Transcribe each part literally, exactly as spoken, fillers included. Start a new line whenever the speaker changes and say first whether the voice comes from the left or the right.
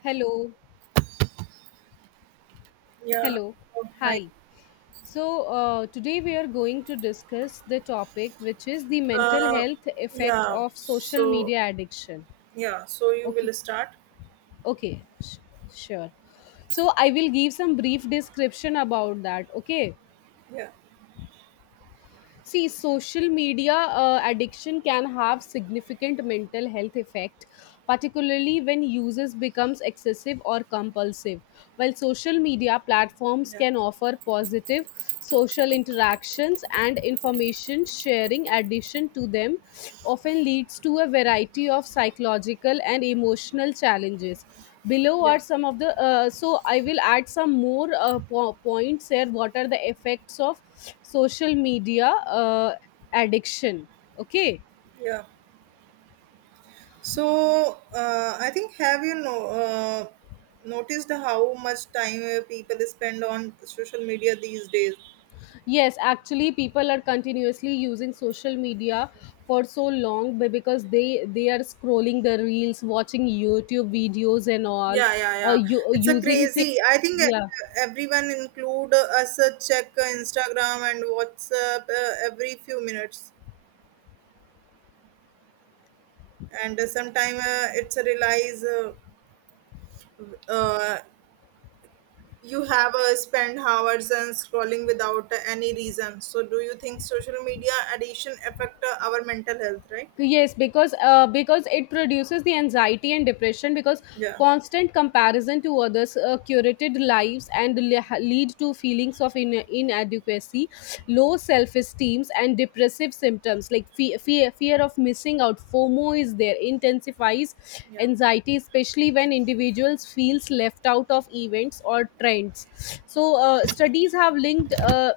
left: Hello,
right: Yeah.
left: hello,
right: Oh, hi.
left: hi. So, uh, today we are going to discuss the topic, which is the mental
right: Uh,
left: health effect
right: yeah.
left: of social
right: So
left: media addiction.
right: yeah. So you
left: Okay,
right: will start.
left: okay, sh- sure. So, I will give some brief description about that. Okay,
right: Yeah.
left: see, social media uh, addiction can have significant mental health effect, particularly when uses becomes excessive or compulsive. While social media platforms
right: Yeah.
left: can offer positive social interactions and information sharing, addition to them often leads to a variety of psychological and emotional challenges. Below are
right: Yeah.
left: some of the uh, so i will add some more uh, po- points here, what are the effects of social media uh, addiction. Okay.
right: Yeah. So uh, I think have you know uh, noticed how much time uh, people spend on social media these days?
left: Yes, actually, people are continuously using social media for so long, be- because they they are scrolling the reels, watching YouTube videos and all.
right: Yeah, yeah,
left: uh,
right: yeah.
left: you,
right: It's a
left: using fa-
right: crazy. I think uh,
left: yeah.
right: everyone include us uh, check uh, Instagram and WhatsApp uh, every few minutes, and uh, sometime uh, it's a realize uh, uh, you have uh, spent hours and scrolling without any reason. So do you think social media addiction affect uh, our mental health, right?
left: Yes, because uh, because it produces the anxiety and depression, because
right: Yeah,
left: constant comparison to others, uh, curated lives, and le- lead to feelings of in- inadequacy, low self esteem, and depressive symptoms, like fe- fear fear of missing out, FOMO is there, intensifies
right: yeah.
left: anxiety, especially when individuals feels left out of events or trends. So uh, studies have linked uh,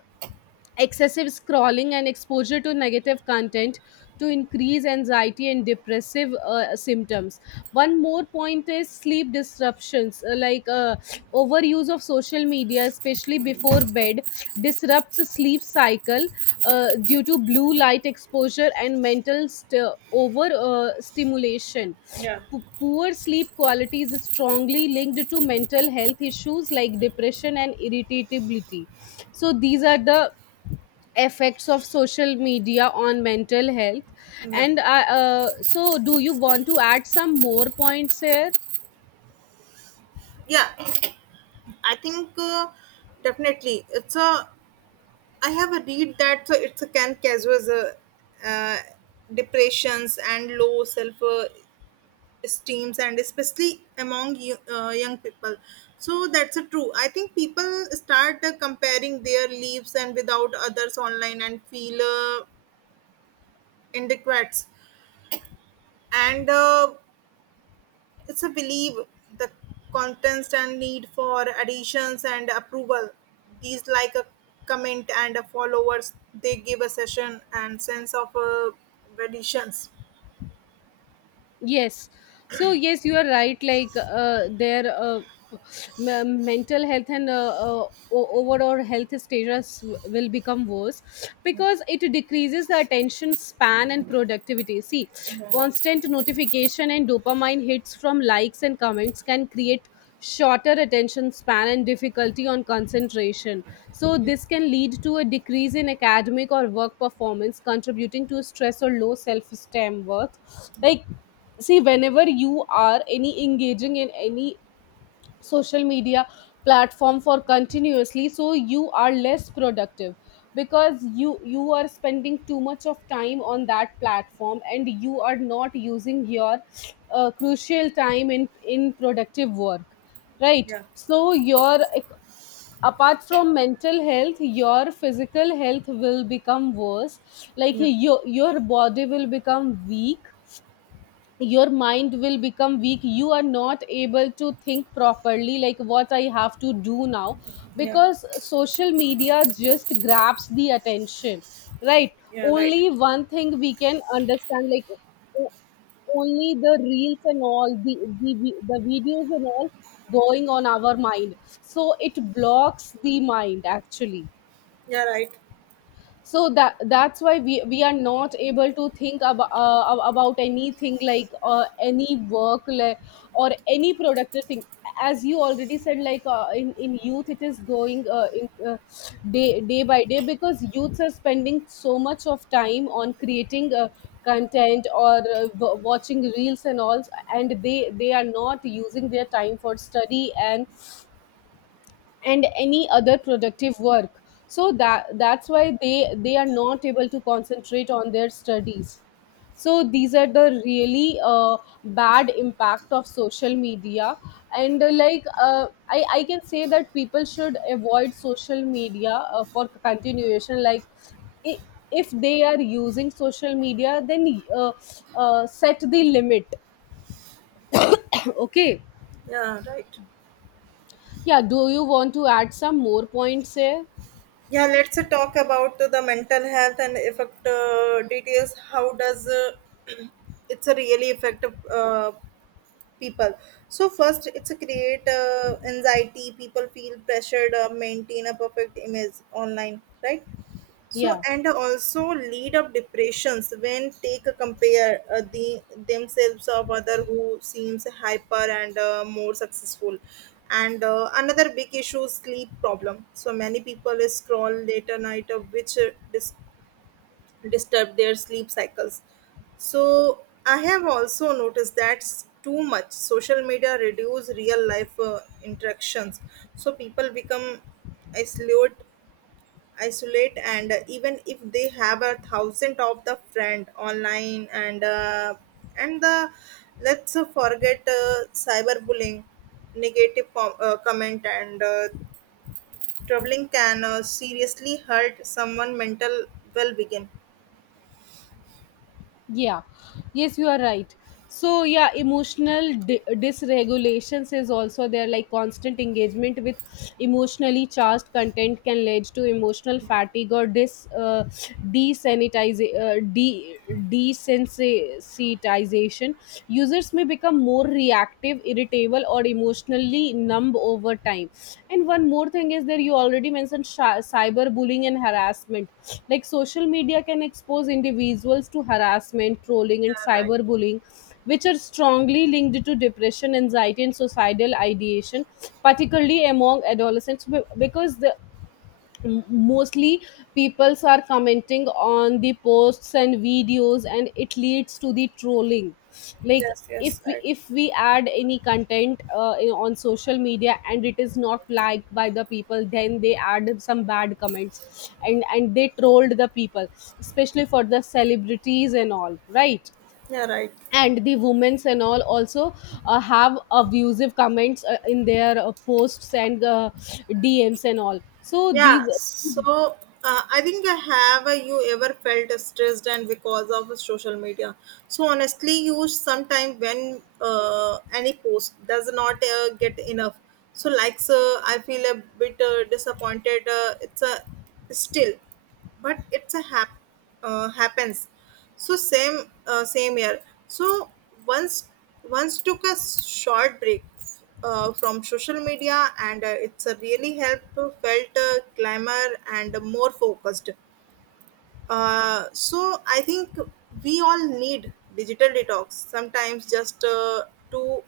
left: excessive scrolling and exposure to negative content to increase anxiety and depressive uh, symptoms. One more point is sleep disruptions, uh, like uh, overuse of social media, especially before bed, disrupts the sleep cycle uh, due to blue light exposure and mental st- over uh, stimulation.
right: Yeah.
left: P- poor sleep quality is strongly linked to mental health issues like depression and irritability. So these are the effects of social media on mental health.
right: Yeah,
left: And I, uh, so do you want to add some more points here?
right: yeah, I think uh, definitely it's a I have a read that uh, it's a can cause uh, uh, depressions and low self uh, esteems, and especially among you, uh, young people. So that's a true, I think people start uh, comparing their lives and without others online and feel uh, inadequate, and uh, it's a belief the contents and need for additions and approval. These like a comment and a followers, they give a session and sense of uh, additions.
left: Yes. So yes, you are right, like uh, their uh, m- uh, mental health and uh, uh, o- overall health status will become worse because it decreases the attention span and productivity. See,
right: Yeah.
left: constant notification and dopamine hits from likes and comments can create shorter attention span and difficulty on concentration. So this can lead to a decrease in academic or work performance, contributing to stress or low self-esteem worth. Like, see, whenever you are any engaging in any social media platform for continuously, so you are less productive, because you you are spending too much of time on that platform and you are not using your uh, crucial time in in productive work, right?
right: Yeah.
left: So your, apart from mental health, your physical health will become worse, like
right: Yeah.
left: your your body will become weak, your mind will become weak, you are not able to think properly, like what I have to do now,
right: Yeah.
left: because social media just grabs the attention, right?
right: Yeah, right.
left: Only one thing we can understand, like, o- only the reels and all the the, vi- the videos and all going on our mind. So it blocks the mind, actually.
right: Yeah, right.
left: So that that's why we we are not able to think about uh, about anything, like uh, any work, like, or any productive thing. As you already said, like uh, in in youth it is going uh, in uh, day day by day, because youths are spending so much of time on creating uh, content or uh, w- watching reels and all, and they they are not using their time for study and and any other productive work. So that that's why they they are not able to concentrate on their studies. So these are the really uh, bad impact of social media. And uh, like uh, I, I can say that people should avoid social media uh, for continuation. Like, i- if they are using social media, then uh, uh, set the limit. Okay.
right: Yeah, right.
left: Yeah, do you want to add some more points here?
right: Yeah, let's uh, talk about uh, the mental health and effect uh, details. How does uh, it's a really effective uh, people. So first it's a create uh, anxiety, people feel pressured uh, maintain a perfect image online, right? So
left: Yeah.
right: and also lead up depressions when take a compare uh, the themselves of other who seems hyper and uh, more successful. And uh, another big issue is sleep problem. So many people scroll later night uh, which uh, dis- disturb their sleep cycles. So I have also noticed that s- too much social media reduce real life uh, interactions. So people become isolate, isolate, and uh, even if they have a thousand of the friend online, and uh, and the let's uh, forget uh, cyberbullying, negative com- uh, comment, and uh, troubling can uh, seriously hurt someone mental well-being.
left: Yeah, yes, you are right. So, yeah, emotional di- dysregulations is also there, like constant engagement with emotionally charged content can lead to emotional fatigue or dis uh, desanitiza- uh, de- desensitization. Users may become more reactive, irritable, or emotionally numb over time. And one more thing is there, you already mentioned sh- cyberbullying and harassment, like social media can expose individuals to harassment, trolling, and
right: Yeah, right.
left: cyberbullying, which are strongly linked to depression, anxiety, and suicidal ideation, particularly among adolescents, be- because the M- mostly peoples are commenting on the posts and videos, and it leads to the trolling, like
right: Yes,
left: if
right: yes,
left: we,
right: right.
left: if we add any content uh, in- on social media and it is not liked by the people, then they add some bad comments and and they trolled the people, especially for the celebrities and all, right?
right: Yeah, right.
left: And the women's and all also uh, have abusive comments uh, in their uh, posts and uh, D Ms and all. So these.
right: Yeah, so uh, I think I have uh, you ever felt stressed and because of social media. So honestly, you sometime when uh, any post does not uh, get enough. So likes, uh, I feel a bit uh, disappointed. Uh, it's a still, but it's a hap uh, happens. So same uh, same year. So once once took a short break uh, from social media, and uh, it's a really helped to felt uh, glamour and more focused. Uh, so I think we all need digital detox sometimes just uh, to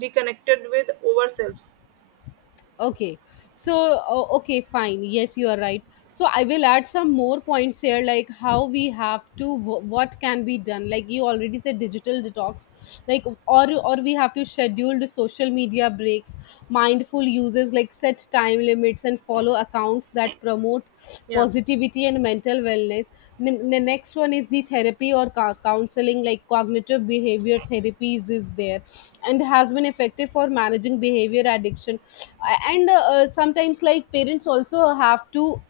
right: reconnected with ourselves.
left: Okay. So, o- okay, fine. Yes, you are right. So, I will add some more points here, like how we have to, w- what can be done. Like you already said, digital detox, like or or we have to schedule social media breaks, mindful uses, like set time limits and follow accounts that promote
right: Yeah,
left: positivity and mental wellness. N- the next one is the therapy or cou- counseling, like cognitive behavior therapies is there, and has been effective for managing behavior addiction. And uh, sometimes like parents also have to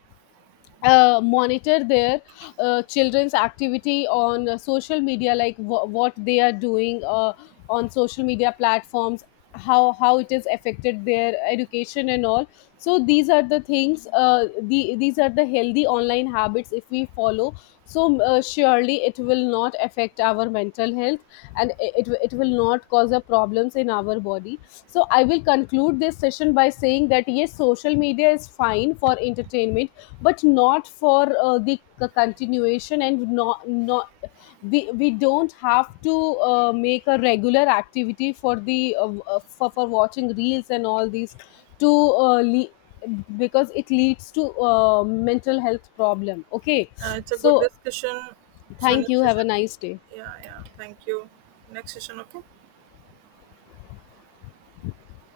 left: uh, monitor their uh, children's activity on uh, social media, like wh- what they are doing uh, on social media platforms, how how it has affected their education and all. So these are the things, uh, the, these are the healthy online habits, if we follow, so uh, surely it will not affect our mental health, and it, it will not cause a problems in our body. So I will conclude this session by saying that yes, social media is fine for entertainment but not for uh, the c- continuation, and not not we, we don't have to uh, make a regular activity for the uh, uh, for, for watching reels and all these, to uh, le- because it leads to uh, mental health problem. Okay.
right: uh, it's a good
left: So
right: discussion. So
left: thank
right: next
left: you, have
right: session.
left: a nice day.
right: Yeah, yeah. Thank you. Next session, okay.